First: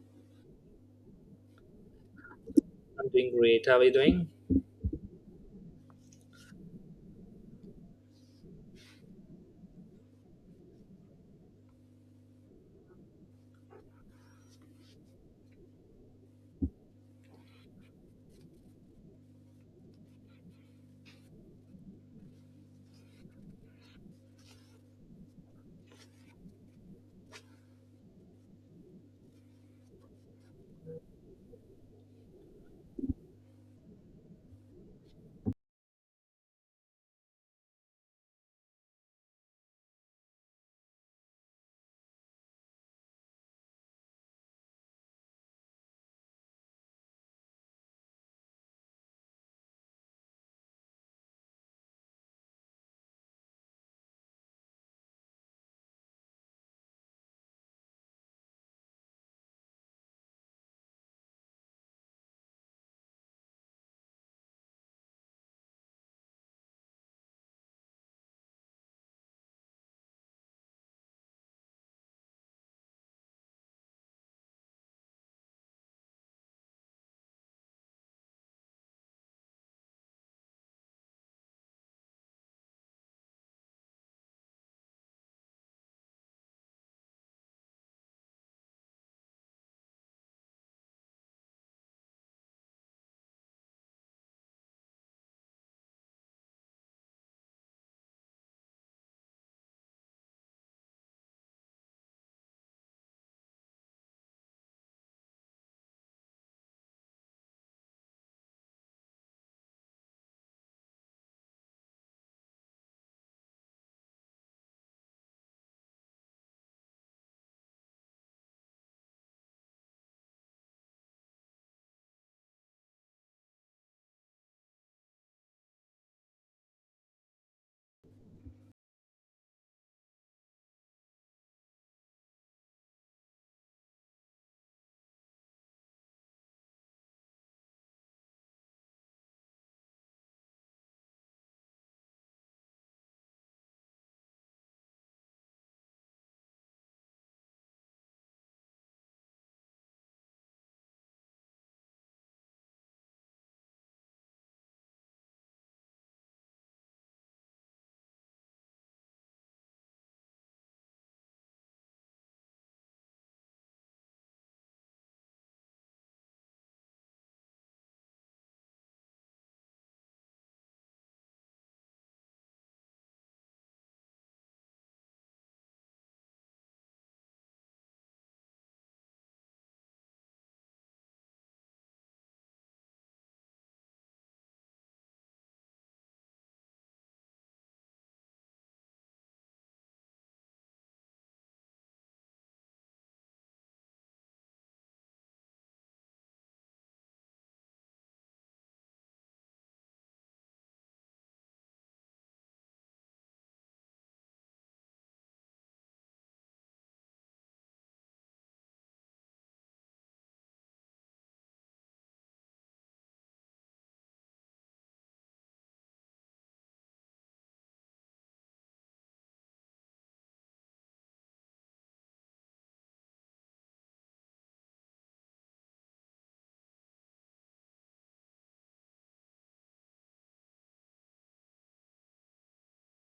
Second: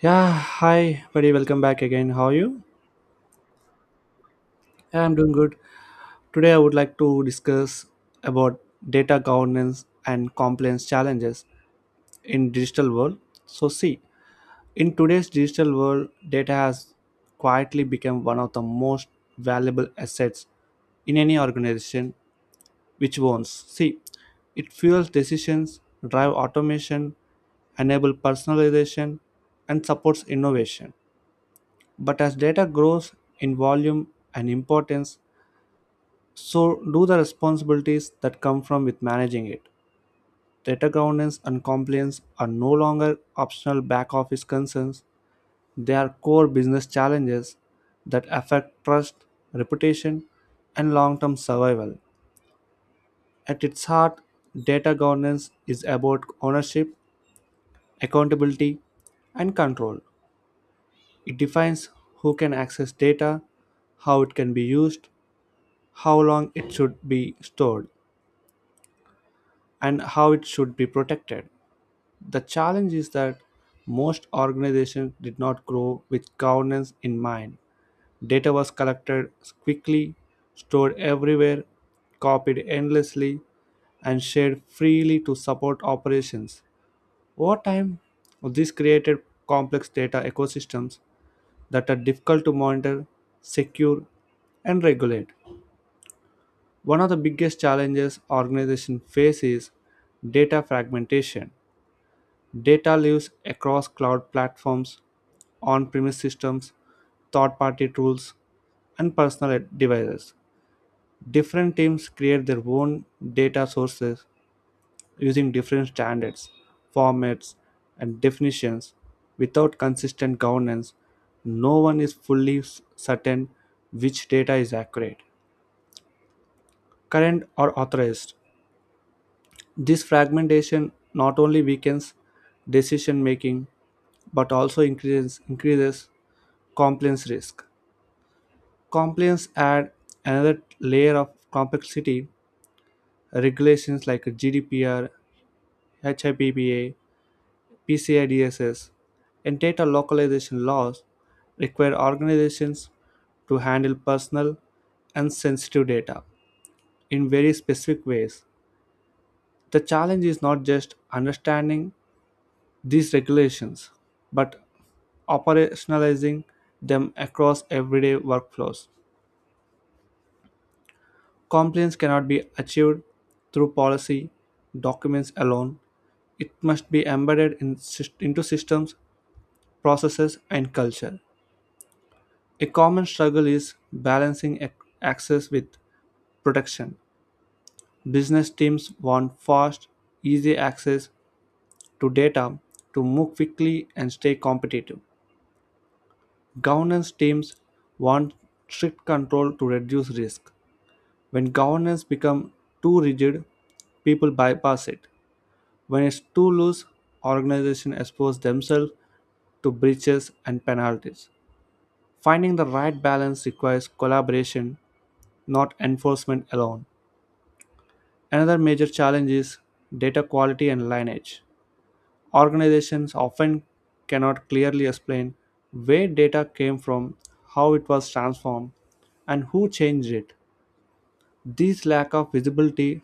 Yeah, hi buddy, welcome back again. How are you? I'm doing great. How are you doing? Yeah, I'm doing good. Today I would like to discuss about data governance and compliance challenges in digital world. So see, in today's digital world, data has quietly become one of the most valuable assets in any organization which owns. See, it fuels decisions, drive automation, enable personalization and supports innovation. But as data grows in volume and importance, so do the responsibilities that come from with managing it. Data governance and compliance are no longer optional back office concerns. They are core business challenges that affect trust, reputation, and long term survival. At its heart, data governance is about ownership, accountability, and control. It defines who can access data, how it can be used, how long it should be stored, and how it should be protected. The challenge is that most organizations did not grow with governance in mind. Data was collected quickly, stored everywhere, copied endlessly, and shared freely to support operations. Over time, this created complex data ecosystems that are difficult to monitor, secure, and regulate. One of the biggest challenges organizations face is data fragmentation. Data lives across cloud platforms, on premise systems, third party tools, and personal devices. Different teams create their own data sources using different standards, formats, and definitions without consistent governance. No one is fully certain which data is accurate, current, or authorized. This fragmentation not only weakens decision making but also increases compliance risk. Compliance add another layer of complexity. Regulations like GDPR, HIPAA, PCI DSS, and data localization laws require organizations to handle personal and sensitive data in very specific ways. The challenge is not just understanding these regulations, but operationalizing them across everyday workflows. Compliance cannot be achieved through policy documents alone. It must be embedded into systems, processes, and culture. A common struggle is balancing access with protection. Business teams want fast, easy access to data to move quickly and stay competitive. Governance teams want strict control to reduce risk. When governance becomes too rigid, people bypass it. When it's too loose, organizations expose themselves to breaches and penalties. Finding the right balance requires collaboration, not enforcement alone. Another major challenge is data quality and lineage. Organizations often cannot clearly explain where data came from, how it was transformed, and who changed it. This lack of visibility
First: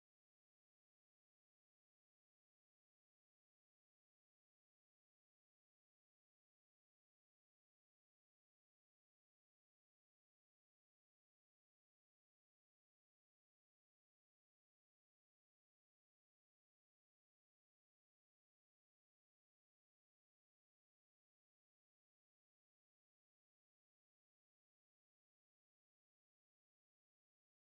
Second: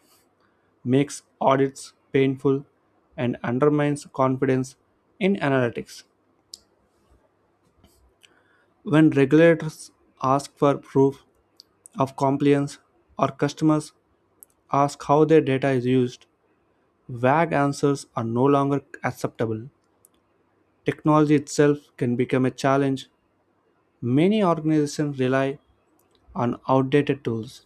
makes audits painful, and undermines confidence in analytics. When regulators ask for proof of compliance or customers ask how their data is used, vague answers are no longer acceptable. Technology itself can become a challenge. Many organizations rely on outdated tools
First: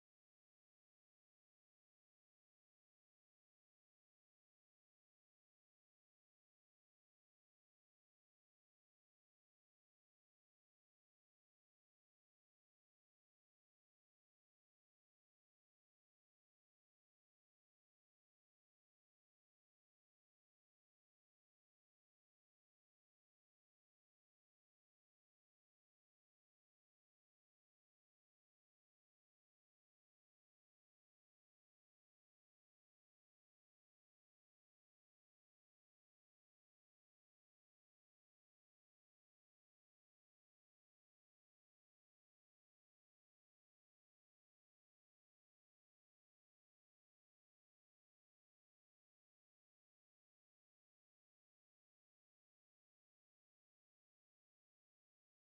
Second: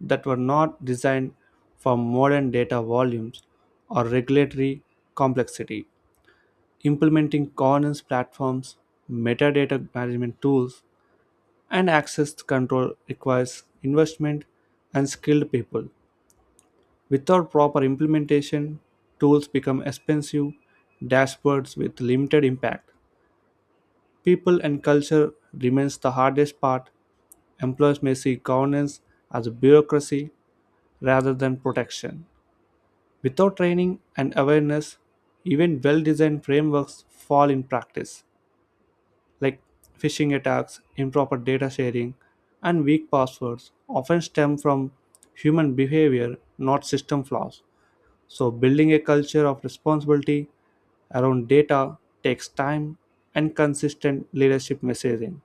that were not designed for modern data volumes or regulatory complexity. Implementing governance platforms, metadata management tools, and access control requires investment and skilled people. Without proper implementation, tools become expensive dashboards with limited impact. People and culture remains the hardest part. Employers may see governance as a bureaucracy rather than protection. Without training and awareness, even well designed frameworks fall in practice. Like phishing attacks, improper data sharing, and weak passwords often stem from human behavior, not system flaws. So, building a culture of responsibility around data takes time and consistent leadership messaging.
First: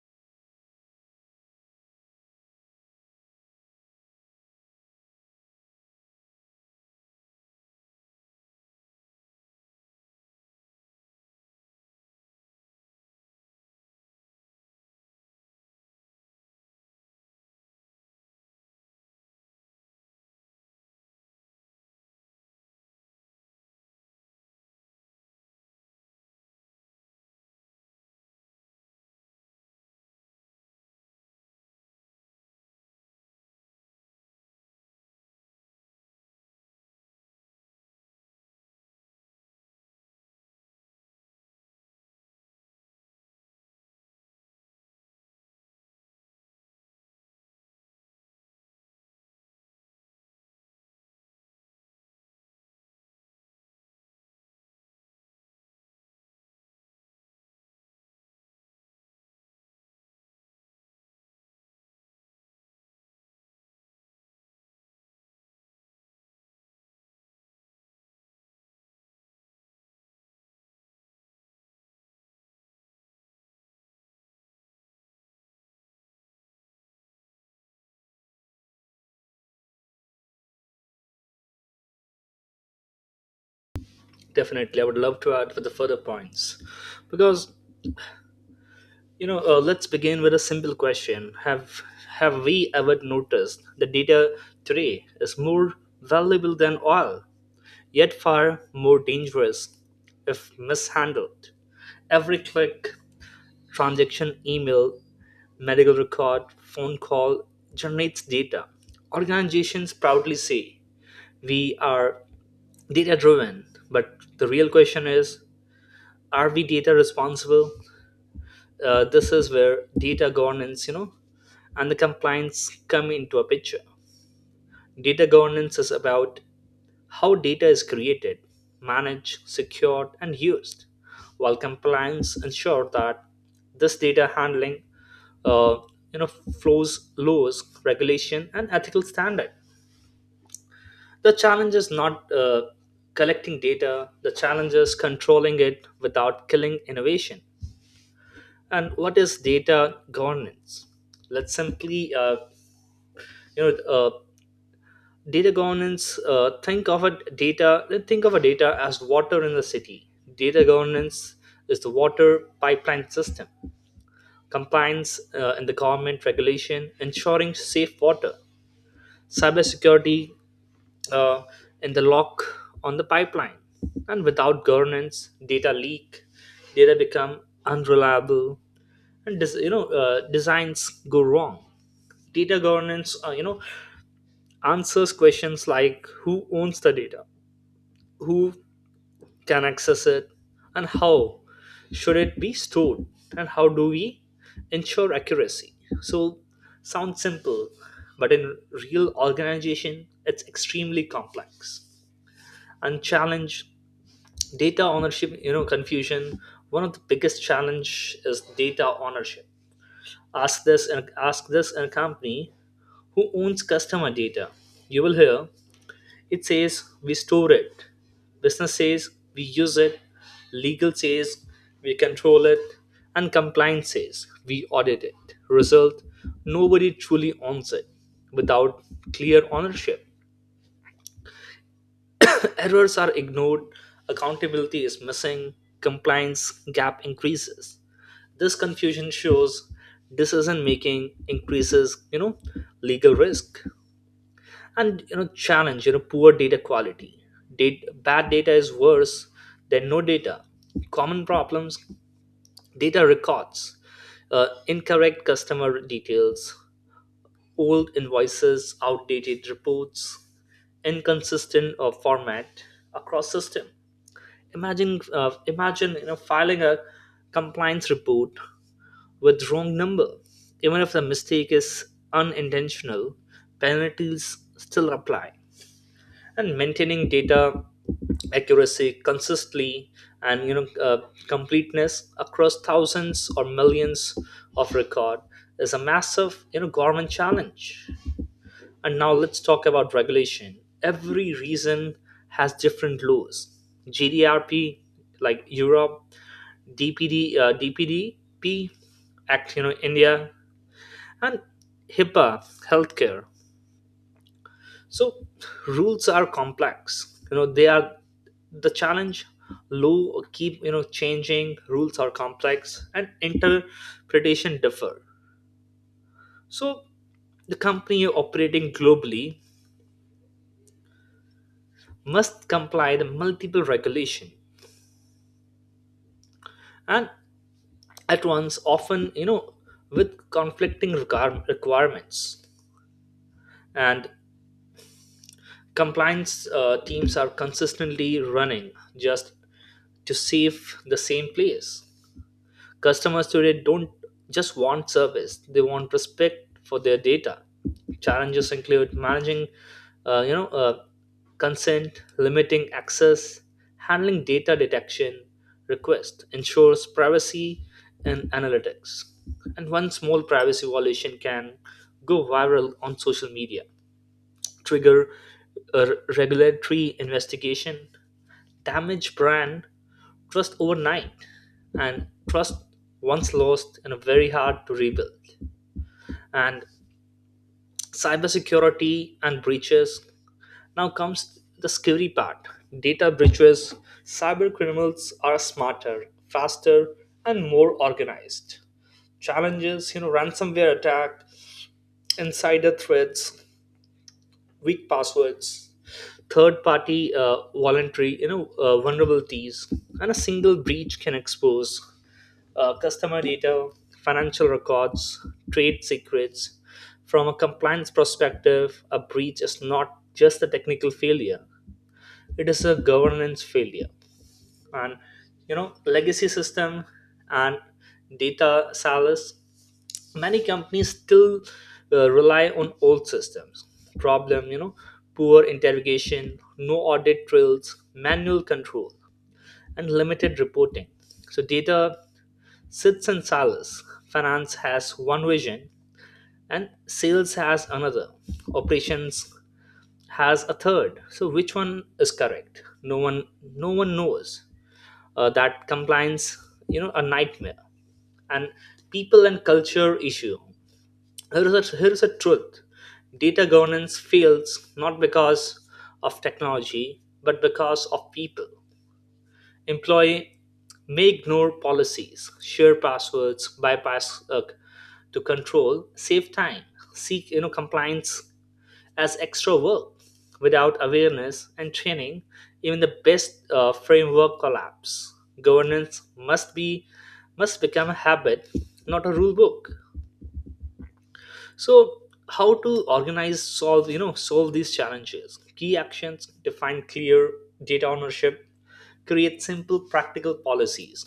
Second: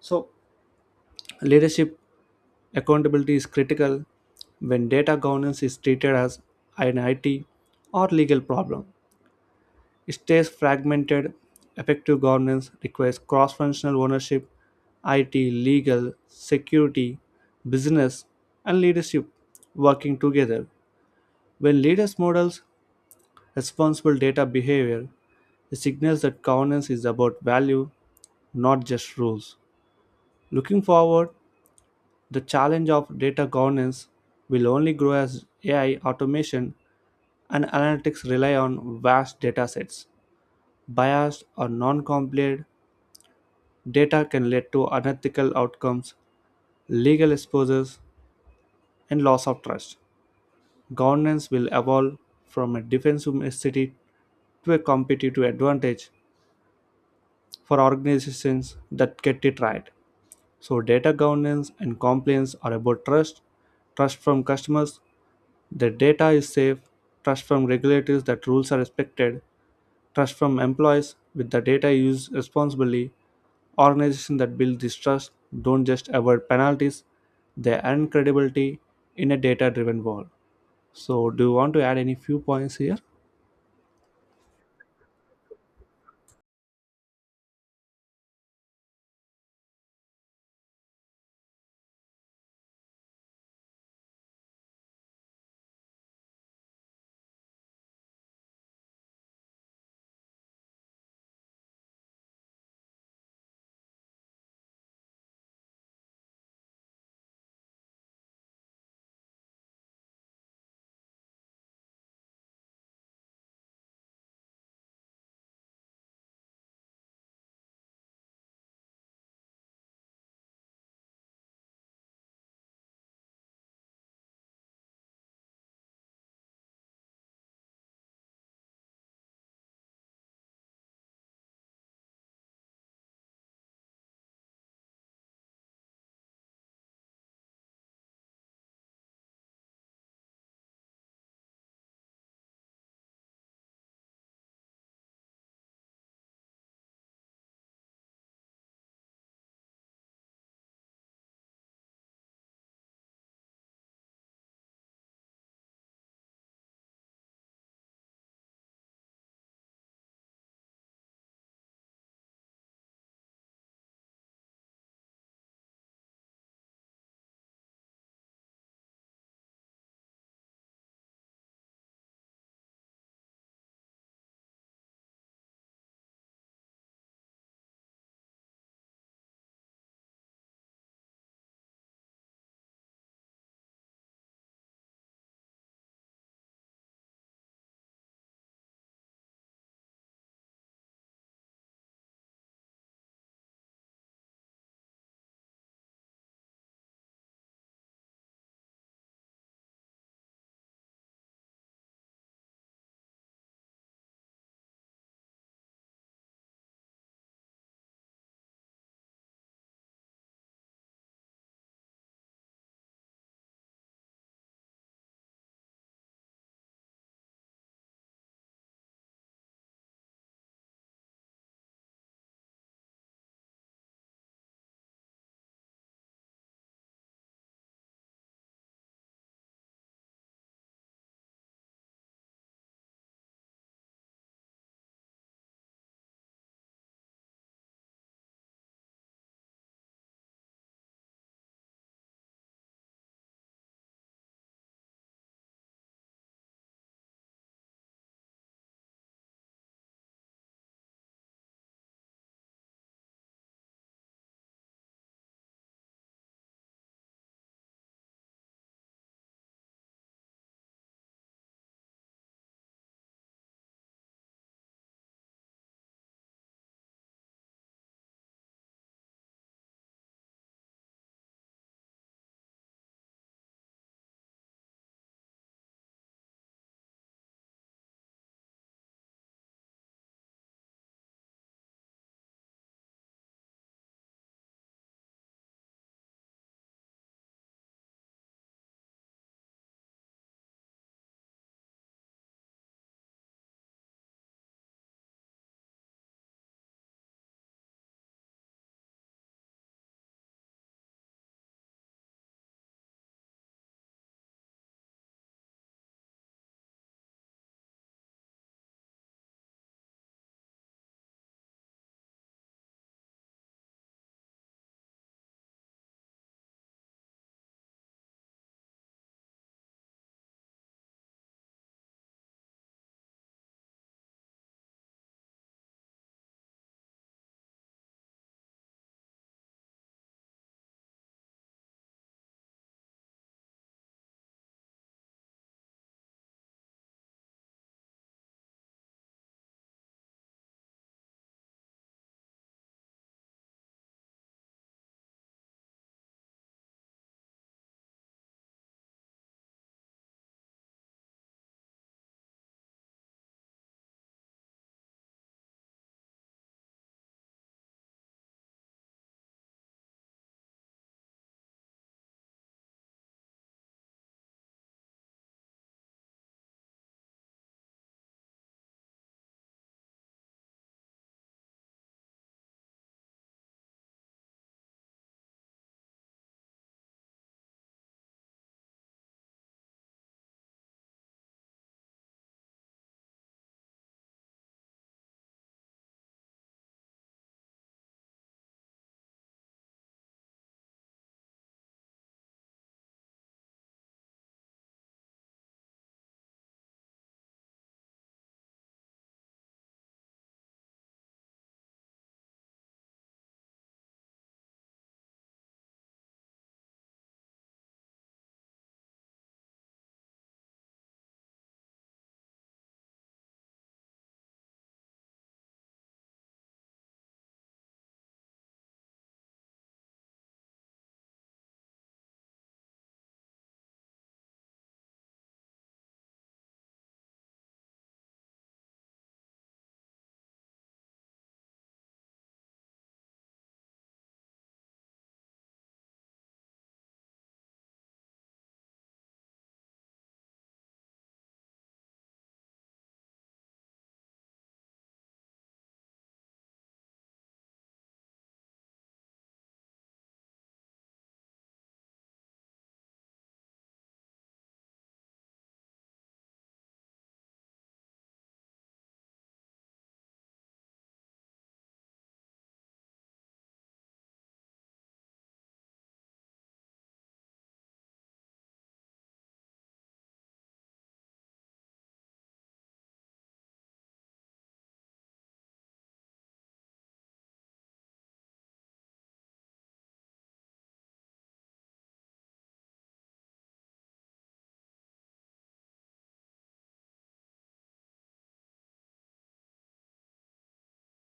So, leadership accountability is critical when data governance is treated as an IT or legal problem. It stays fragmented. Effective governance requires cross functional ownership, IT, legal, security, business, and leadership working together. When leaders models responsible data behavior, it signals that governance is about value, not just rules. Looking forward, the challenge of data governance will only grow as AI automation and analytics rely on vast data sets. Biased or non compliant data can lead to unethical outcomes, legal exposures, and loss of trust. Governance will evolve from a defensive necessity to a competitive advantage for organizations that get it right. So, data governance and compliance are about trust, trust from customers that data is safe, trust from regulators that rules are respected, trust from employees with the data used responsibly. Organizations that build this trust don't just avoid penalties, they earn credibility in a data driven world. So, do you want to add any few points here? Definitely, I would love to add for the further points, because let's begin with a simple question: Have we ever noticed that data today is more valuable than oil, yet far more dangerous if mishandled? Every click, transaction, email, medical record, phone call generates data. Organizations proudly say we are data driven, but the real question is are we data responsible? This is where data governance and the compliance come into a picture. Data governance is about how data is created, managed, secured and used, while compliance ensure that this data handling uh, you know flows laws, regulation and ethical standard. The challenge is not collecting data, the challenge is controlling it without killing innovation. And what is data governance? Let's simply, you know, data governance. Think of a data as water in the city. Data governance is the water pipeline system, compliance in the government regulation, ensuring safe water, cybersecurity uh, in the lock on the pipeline. And without governance, data leak, data become unreliable, and designs go wrong. Data governance answers questions like who owns the data, who can access it, and how should it be stored, and how do we ensure accuracy. So sounds simple, but in real organization it's extremely complex and challenge. Data ownership, confusion. One of the biggest challenge is data ownership. Ask this and company, who owns customer data. You will hear it says we store it. Business says we use it. Legal says we control it. And compliance says we audit it. Result, nobody truly owns it without clear ownership. Errors are ignored, accountability is missing, compliance gap increases. This confusion shows decision making increases, legal risk, and challenge, poor data quality. Bad data is worse than no data. Common problems: data records, incorrect customer details, old invoices, outdated reports, inconsistent format across system. Imagine filing a compliance report with wrong number. Even if the mistake is unintentional, penalties still apply. And maintaining data accuracy consistently and completeness across thousands or millions of record is a massive government challenge. And now let's talk about regulation. Every region has different laws. GDRP, like Europe, DPDP Act, India, and HIPAA, healthcare. So rules are complex. They are the challenge. Law keep changing. Rules are complex, and interpretation differ. So the company operating globally must comply the multiple regulation, and at once often with conflicting requirements, and compliance teams are consistently running just to save the same place. Customers today don't just want service, they want respect for their data. Challenges include managing, uh, you know, uh, consent, limiting access, handling data detection request, ensures privacy and analytics. And one small privacy violation can go viral on social media, trigger a regulatory investigation, damage brand trust overnight, and trust once lost and very hard to rebuild. And cybersecurity and breaches, now comes the scary part, data breaches. Cyber criminals are smarter, faster, and more organized. Challenges, ransomware attack, insider threats, weak passwords, third party voluntary you know vulnerabilities. And a single breach can expose customer data, financial records, trade secrets. From a compliance perspective, a breach is not just a technical failure, it is a governance failure. And legacy system and data silos, many companies still rely on old systems. Problem, poor interrogation, no audit trails, manual control, and limited reporting. So data sits and silos. Finance has one vision and sales has another. Operations has a third. So which one is correct? No one knows. That compliance, a nightmare. And people and culture issue. Here is a truth. Data governance fails not because of technology, but because of people. Employee may ignore policies, share passwords, bypass to control, save time, seek compliance as extra work. Without awareness and training, even the best framework collapse. Governance must become a habit, not a rule book. So how to organize, solve solve these challenges. Key actions: define clear data ownership, create simple practical policies,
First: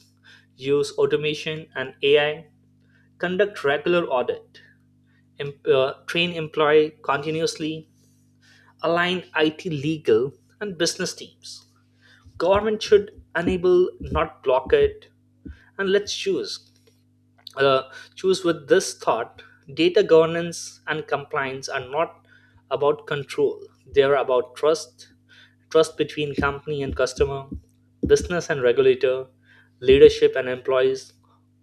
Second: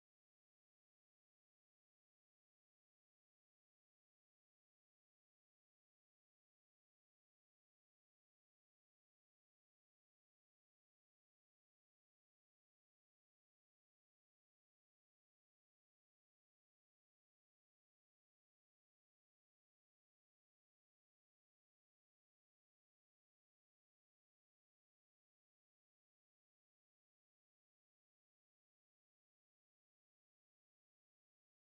use automation and AI, conduct regular audit, train employee continuously, align it legal and business teams, government should enable not block it. And let's choose uh, choose with this thought: data governance and compliance are not about control, they are about trust. Trust between company and customer, business and regulator, leadership and employees.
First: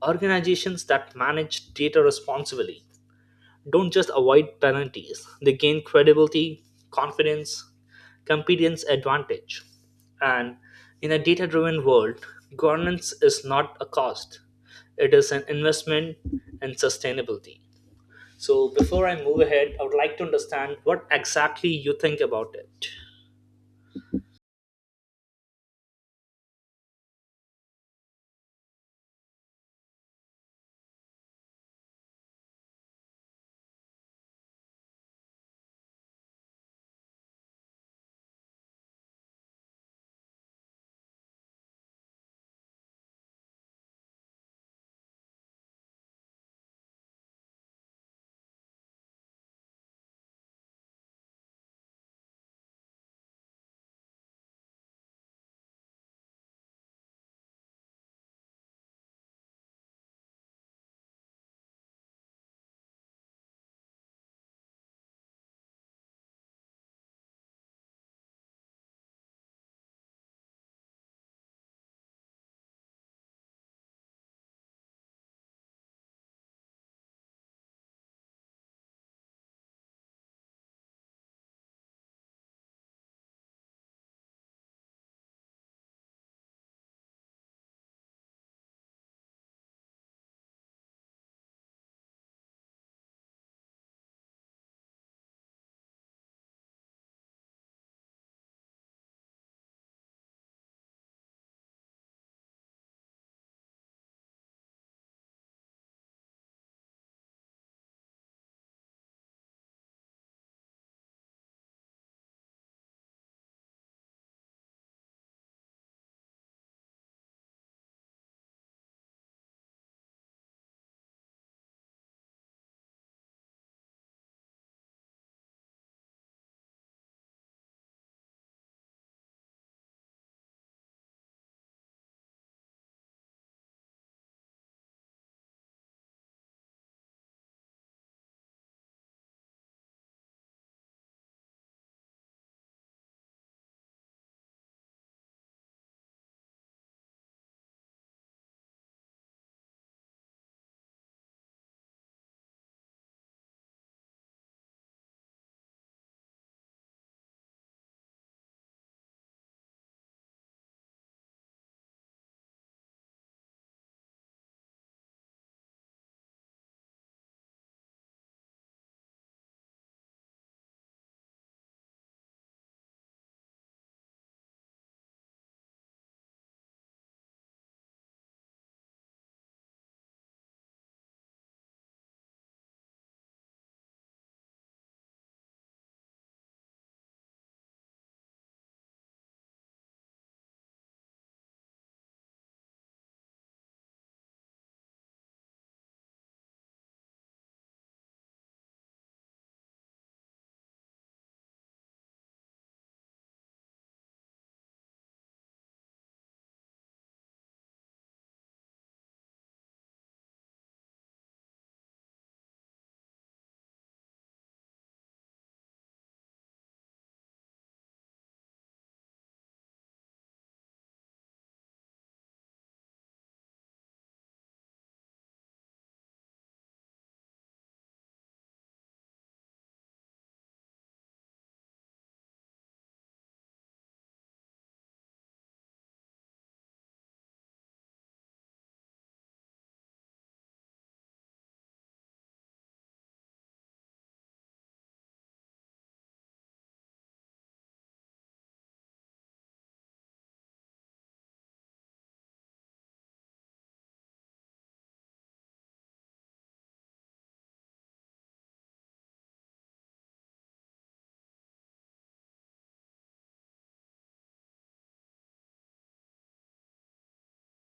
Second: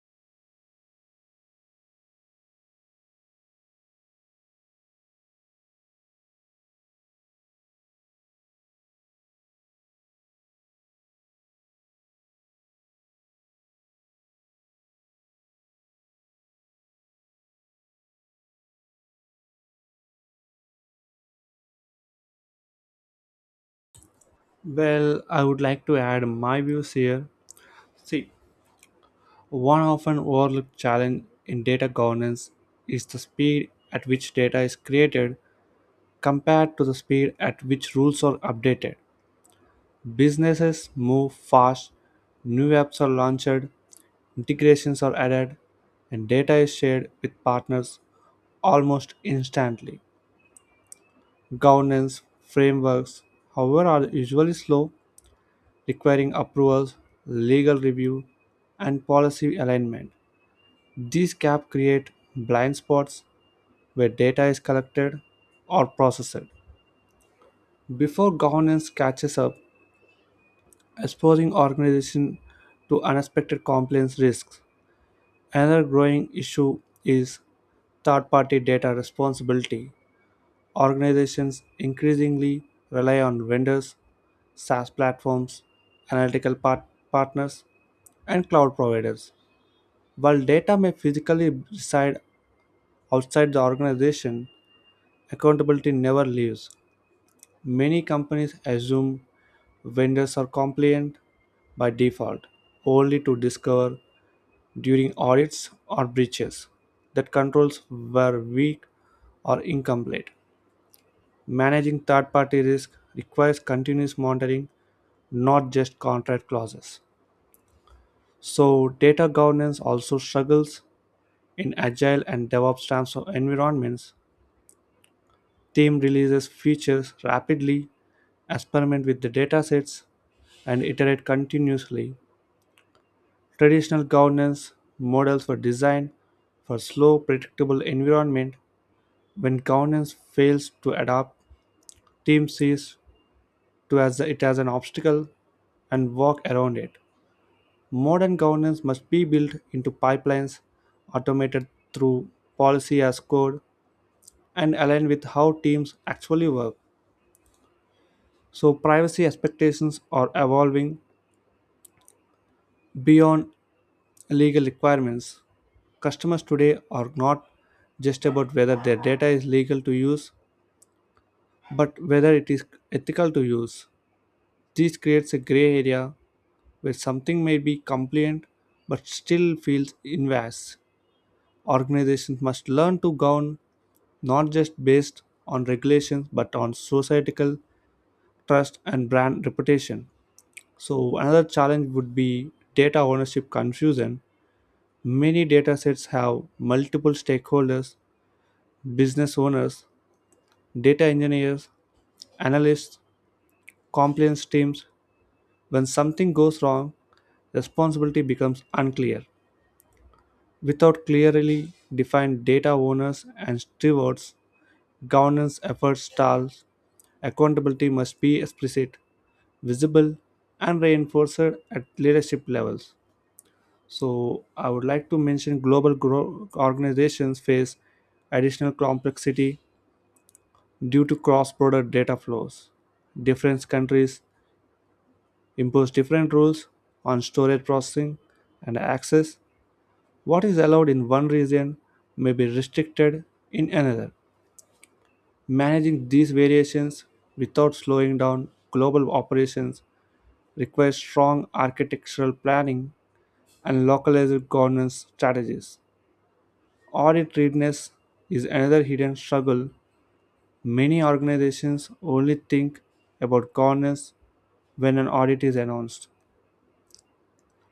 Organizations that manage data responsibly don't just avoid penalties, they gain credibility, confidence, competence advantage. And in a data driven world, governance is not a cost, it is an investment in sustainability. So, before I move ahead, I would like to understand what exactly you think about it. Well, I would like to add my views here. See, one often overlooked challenge in data governance is the speed at which data is created compared to the speed at which rules are updated. Businesses move fast, new apps are launched, integrations are added, and data is shared with partners almost instantly. Governance frameworks, however, are usually slow, requiring approvals, legal review, and policy alignment. These gaps create blind spots where data is collected or processed. Before governance catches up, exposing organizations to unexpected compliance risks. Another growing issue is third party data responsibility. Organizations increasingly rely on vendors, SaaS platforms, analytical partners, and cloud providers. While data may physically reside outside the organization, accountability never leaves. Many companies assume vendors are compliant by default, only to discover during audits or breaches that controls were weak or incomplete. Managing third party risk requires continuous monitoring, not just contract clauses. So, data governance also struggles in agile and DevOps types of environments. Team releases features rapidly, experiment with the datasets, and iterate continuously. Traditional governance models were designed for slow, predictable environment. When governance fails to adapt, team sees to as it as an obstacle and walk around it. Modern governance must be built into pipelines, automated through policy as code, and aligned with how teams actually work. So, privacy expectations are evolving beyond legal requirements. Customers today are not just about whether their data is legal to use, but whether it is ethical to use. This creates a gray area where something may be compliant but still feels invasive. Organizations must learn to govern not just based on regulations but on societal trust and brand reputation. So, another challenge would be data ownership confusion. Many data sets have multiple stakeholders, business owners, data engineers, analysts, compliance teams. When something goes wrong, responsibility becomes unclear. Without clearly defined data owners and stewards, governance efforts stall. Accountability must be explicit, visible and reinforced at leadership levels. So, I would like to mention organizations face additional complexity due to cross border data flows. Different countries impose different rules on storage processing and access. What is allowed in one region may be restricted in another. Managing these variations without slowing down global operations requires strong architectural planning and localized governance strategies. Audit readiness is another hidden struggle. Many organizations only think about governance when an audit is announced.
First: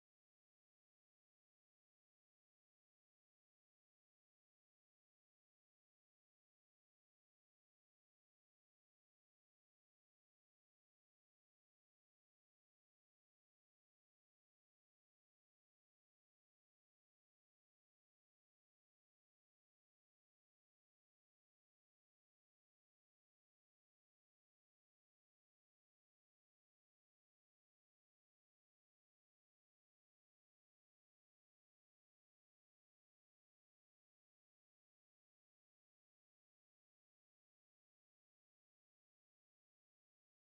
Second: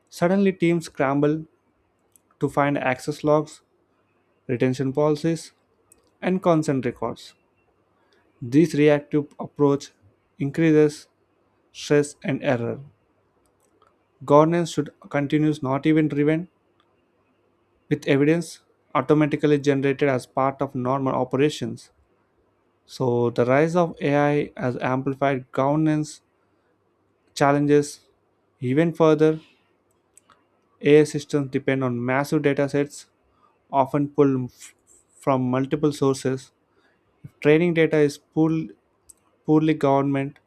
Suddenly, teams scramble to find access logs, retention policies, and consent records. This reactive approach increases stress and error. Governance should continue not event driven, with evidence automatically generated as part of normal operations. So the rise of AI has amplified governance challenges even further. AI systems depend on massive data sets, often from multiple sources. If training data is poorly governed,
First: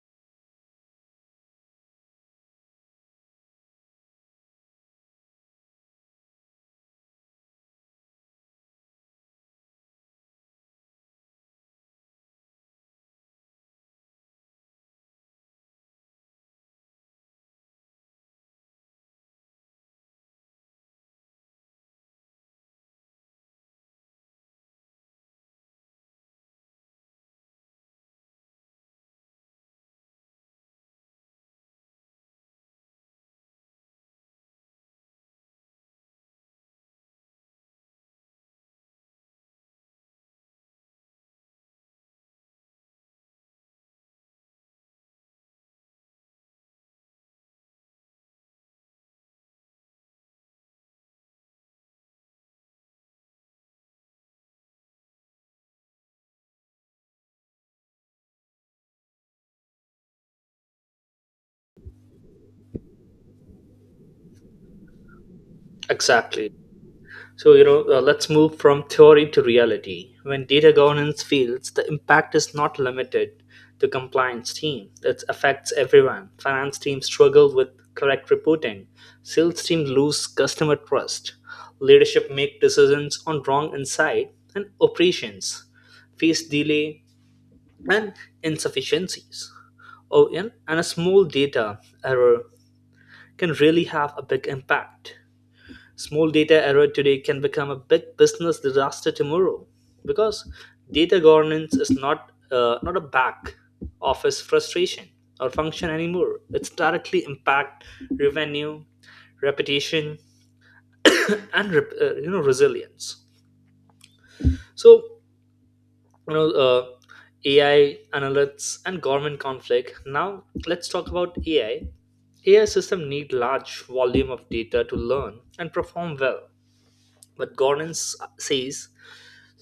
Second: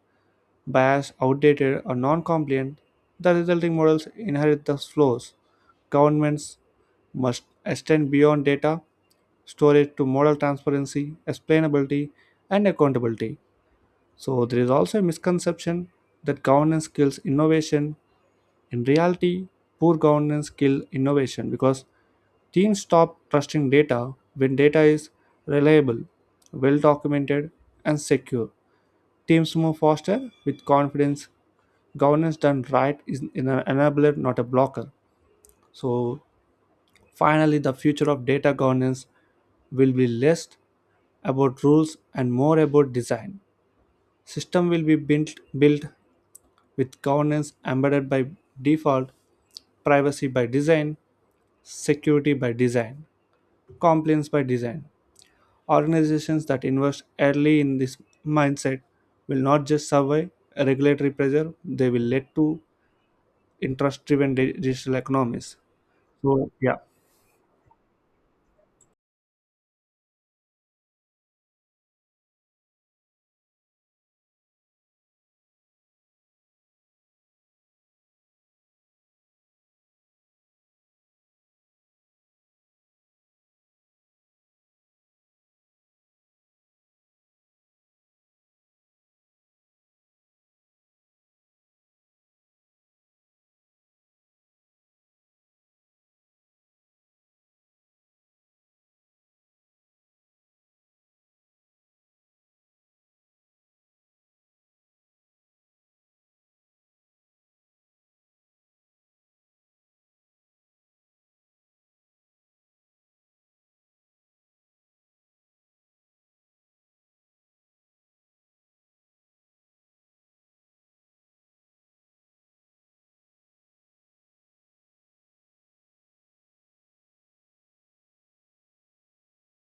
biased, outdated, or non-compliant, the resulting models inherit the flaws. Governments must extend beyond data storage to model transparency, explainability, and accountability. So there is also a misconception that governance kills innovation. In reality, poor governance kills innovation because teams stop trusting data. When data is reliable, well documented, and secure, teams move faster with confidence. Governance done right is an enabler, not a blocker. So finally, the future of data governance will be less about rules and more about design. System will be built with governance embedded by default, privacy by design, security by design, compliance by design. Organizations that invest early in this mindset will not just survive regulatory pressure, they will lead to interest driven digital economies. So, Exactly. yeah, So, let's move from theory to reality. When data governance fails, the impact is not limited to compliance team. It affects everyone. Finance team struggle with correct reporting. Sales team lose customer trust. Leadership make decisions on wrong insight and operations face delay and insufficiencies. Oh, and a small data error can really have a big impact. Small data error today can become a big business disaster tomorrow, because data governance is not a back office frustration or function anymore. It's directly impact revenue, reputation, and resilience. So you know uh, AI analytics and government conflict. Now let's talk about AI. AI system need large volume of data to learn and perform well, but governance says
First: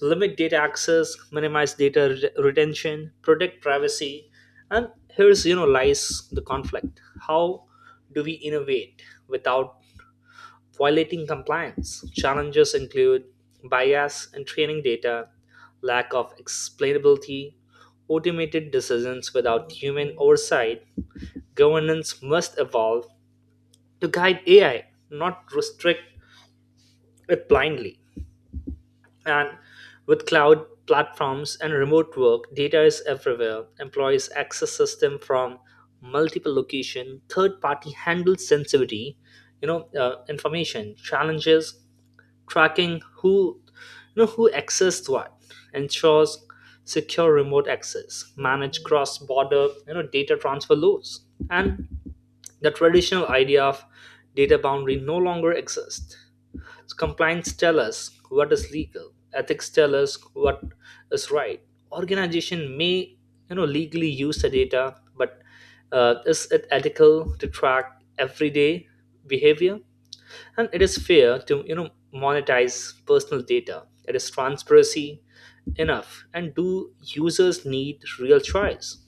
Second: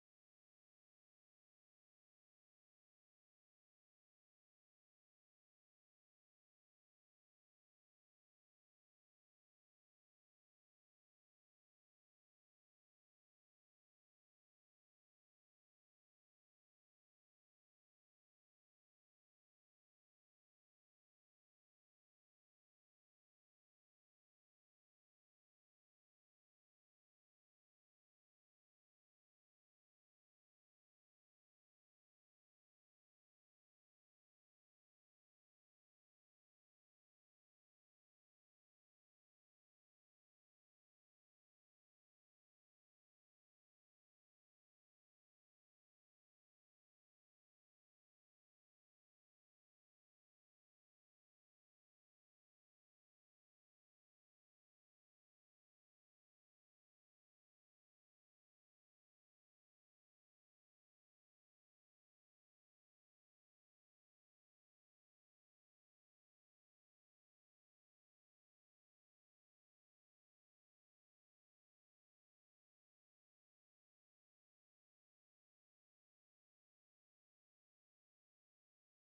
limit data access, minimize data retention, protect privacy, and here's lies the conflict. How do we innovate without violating compliance? Challenges include bias in training data, lack of explainability, automated decisions without human oversight. Governance must evolve to guide AI, not restrict it blindly. And with cloud platforms and remote work, data is everywhere. Employees access system from multiple location. Third party handles sensitivity, information challenges, tracking who, who accessed what, ensures secure remote access, manage cross border, data transfer loads, and the traditional idea of data boundary no longer exists. Compliance tell us what is legal. Ethics tell us what is right. Organization may, legally use the data, but is it ethical to track everyday behavior? And it is fair to, monetize personal data. It is transparency enough. And do users need real choice?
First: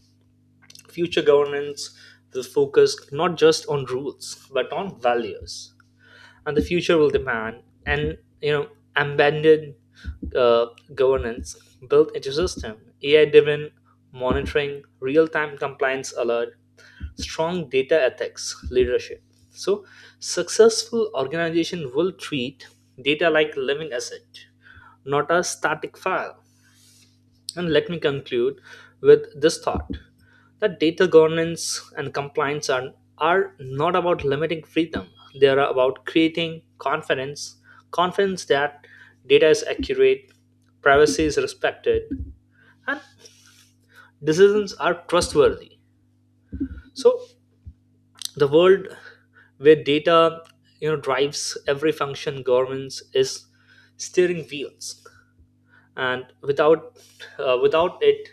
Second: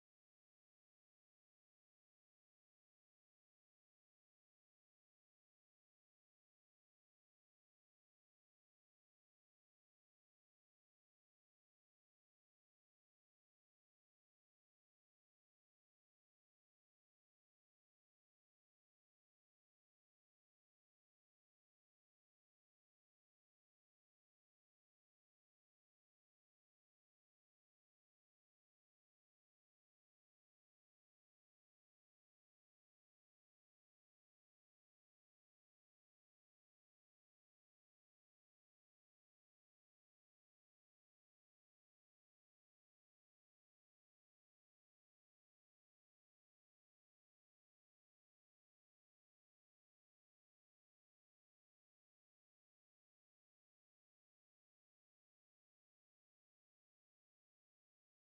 Future governance will focus not just on rules, but on values. And the future will demand and embedded uh, governance built into system, AI driven monitoring, real time compliance alert, strong data ethics leadership. So successful organization will treat data like living asset, not a static file. And let me conclude with this thought that data governance and are not about limiting freedom, they are about creating confidence. Confidence that data is accurate, privacy is respected, and decisions are trustworthy. So, the world where data drives every function, governance is steering wheels. And without it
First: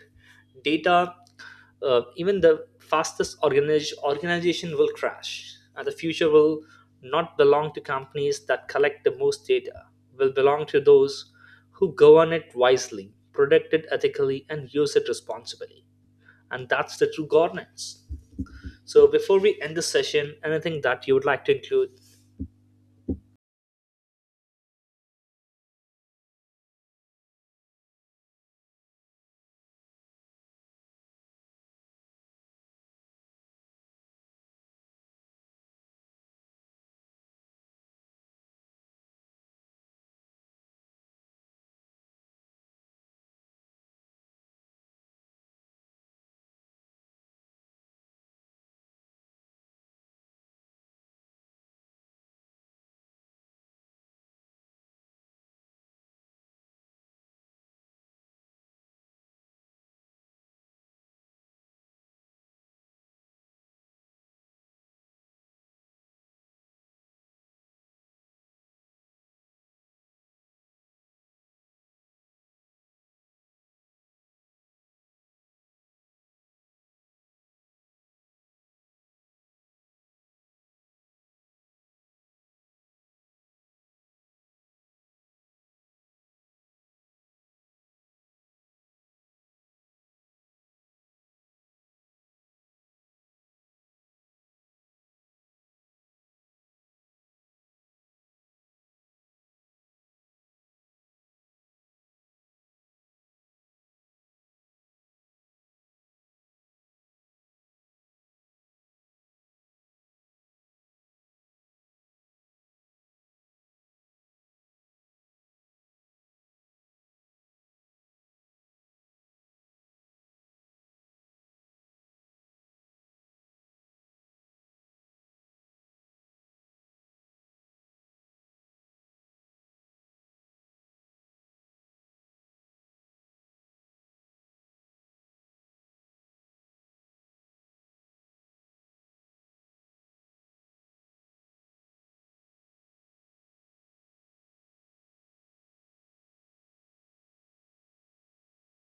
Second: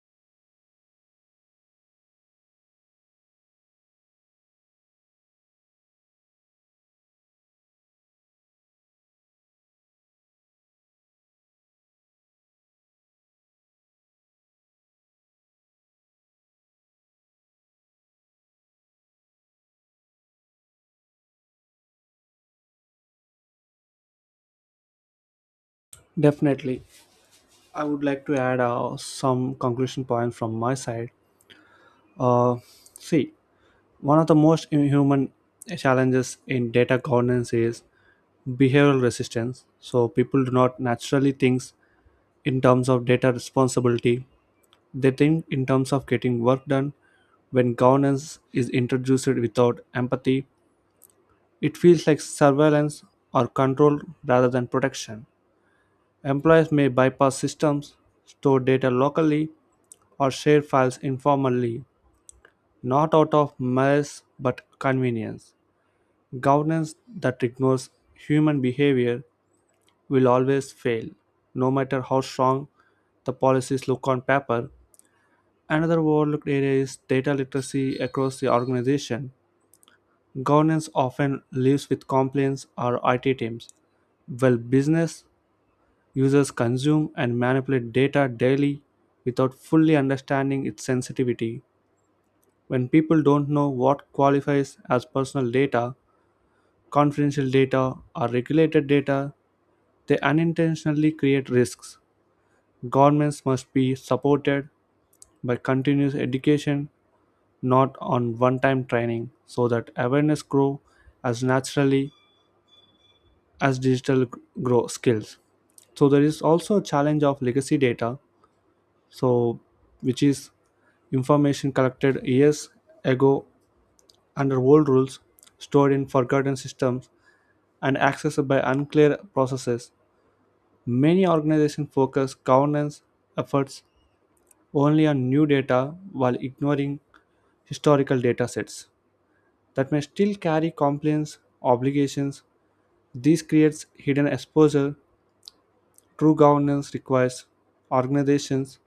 data, even the fastest organization will crash. And the future will not belong to companies that collect the most data, will belong to those who govern it wisely, protect it ethically, and use it responsibly. And that's the true governance. So before we end this session, anything that you would like to include? definitely. I would like to add some conclusion point from my side. Uh, see, one of the most human challenges in data governance is behavioral resistance. So people do not naturally think in terms of data responsibility. They think in terms of getting work done. When governance is introduced without empathy, it feels like surveillance or control rather than protection. Employees may bypass systems, store data locally, or share files informally, not out of malice but convenience. Governance that ignores human behavior will always fail, no matter how strong the policies look on paper. Another overlooked area is data literacy across the organization. Governance often lives with compliance or IT teams, while business users consume and manipulate data daily without fully understanding its sensitivity. When people don't know what qualifies as personal data, confidential data, or regulated data, they unintentionally create risks. Governments must be supported by continuous education, not on one time training, so that awareness grows as naturally as grow skills. So there is also a challenge of legacy data, so which is information collected years ago under old rules, stored in forgotten systems, and accessed by unclear processes. Many organizations focus governance efforts only on new data while ignoring historical data sets that may still carry compliance obligations. This creates hidden exposure. True governance requires organizations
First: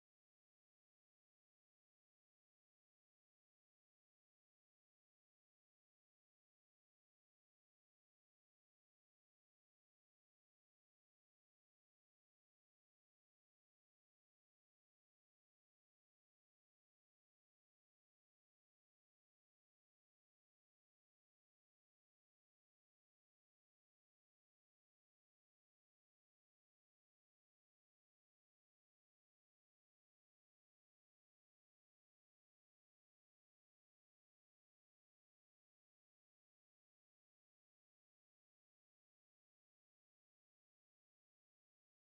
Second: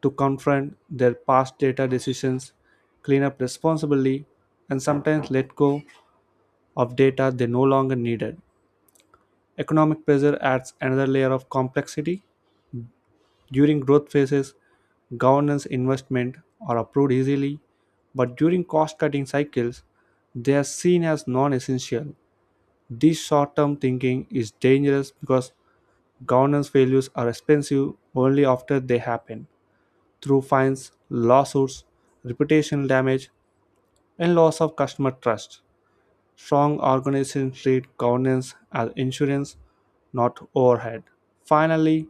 to confront their past data decisions, clean up responsibly, and sometimes let go of data they no longer needed. Economic pressure adds another layer of complexity. During growth phases, governance investment are approved easily, but during cost cutting cycles, they are seen as non essential. This short term thinking is dangerous because governance failures are expensive only after they happen through fines, lawsuits, reputational damage, and loss of customer trust. Strong organizations treat governance as insurance, not overhead. Finally,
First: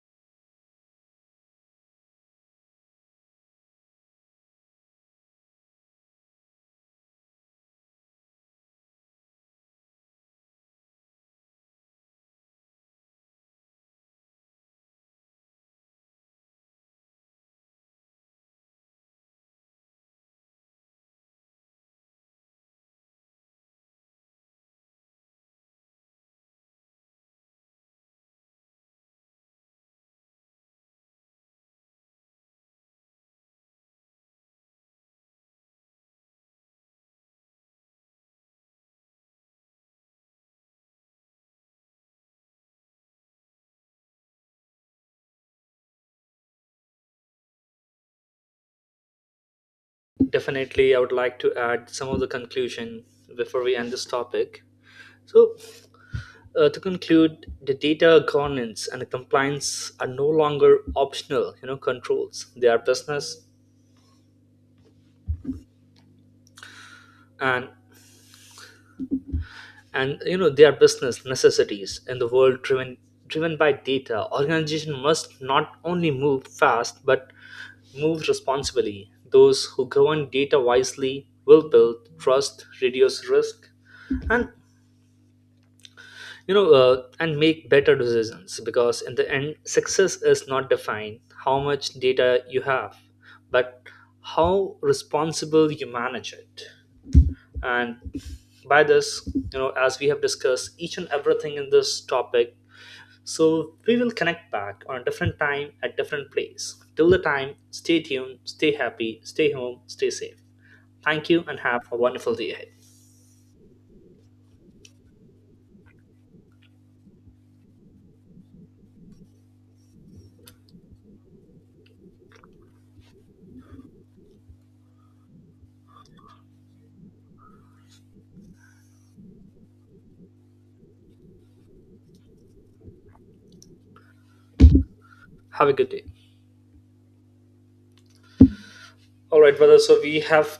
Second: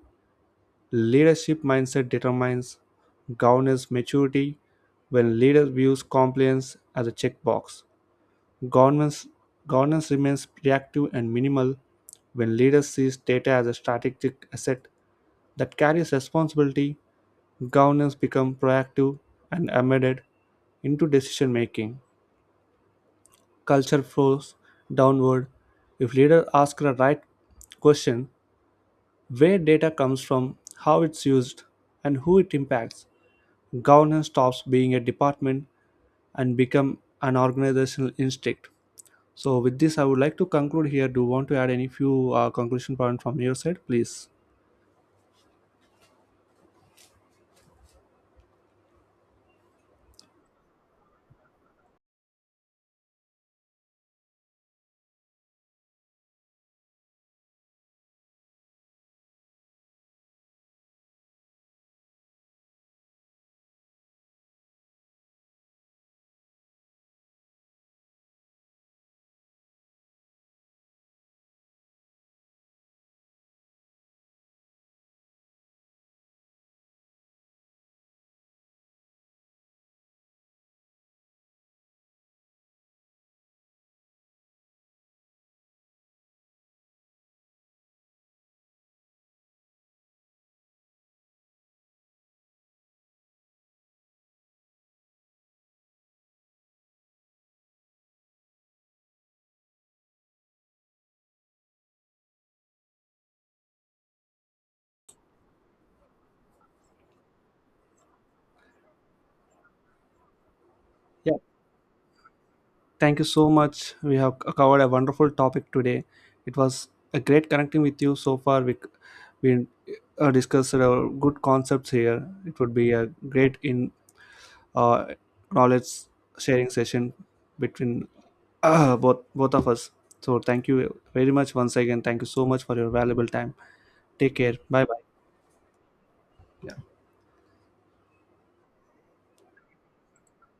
leadership mindset determines governance maturity. When leaders views compliance as a checkbox, governance governance remains reactive and minimal. When leaders sees data as a strategic asset that carries responsibility, governance become proactive and embedded into decision making. Culture flows downward. If leaders ask the right question, where data comes from, how it's used, and who it impacts, governance stops being a department and become an organizational instinct. So with this I would like to conclude here. Do you want to add any few conclusion points from your side, please? Definitely, I would like to add some of the conclusion before we end this topic. So to conclude, the data governance and the compliance are no longer optional, controls. They are business, and and they are business necessities in the world driven by data. Organization must not only move fast but move responsibly. Those who govern data wisely will build trust, reduce risk, and and make better decisions, because in the end success is not defined how much data you have, but how responsible you manage it. And by this, as we have discussed each and everything in this topic, so we will connect back on a different time at different place. Till the time, stay tuned, stay happy, stay home, stay safe. Thank Yeah, you and have a wonderful day ahead. thank you so much. We have covered a wonderful topic today. It was a great connecting with you so far. We discussed good concepts here. It would be a great in uh, knowledge sharing session between both of us. So thank you very much once again. Thank you so much for your valuable time. Take care. Bye bye. Have a good day. All right brother, so we have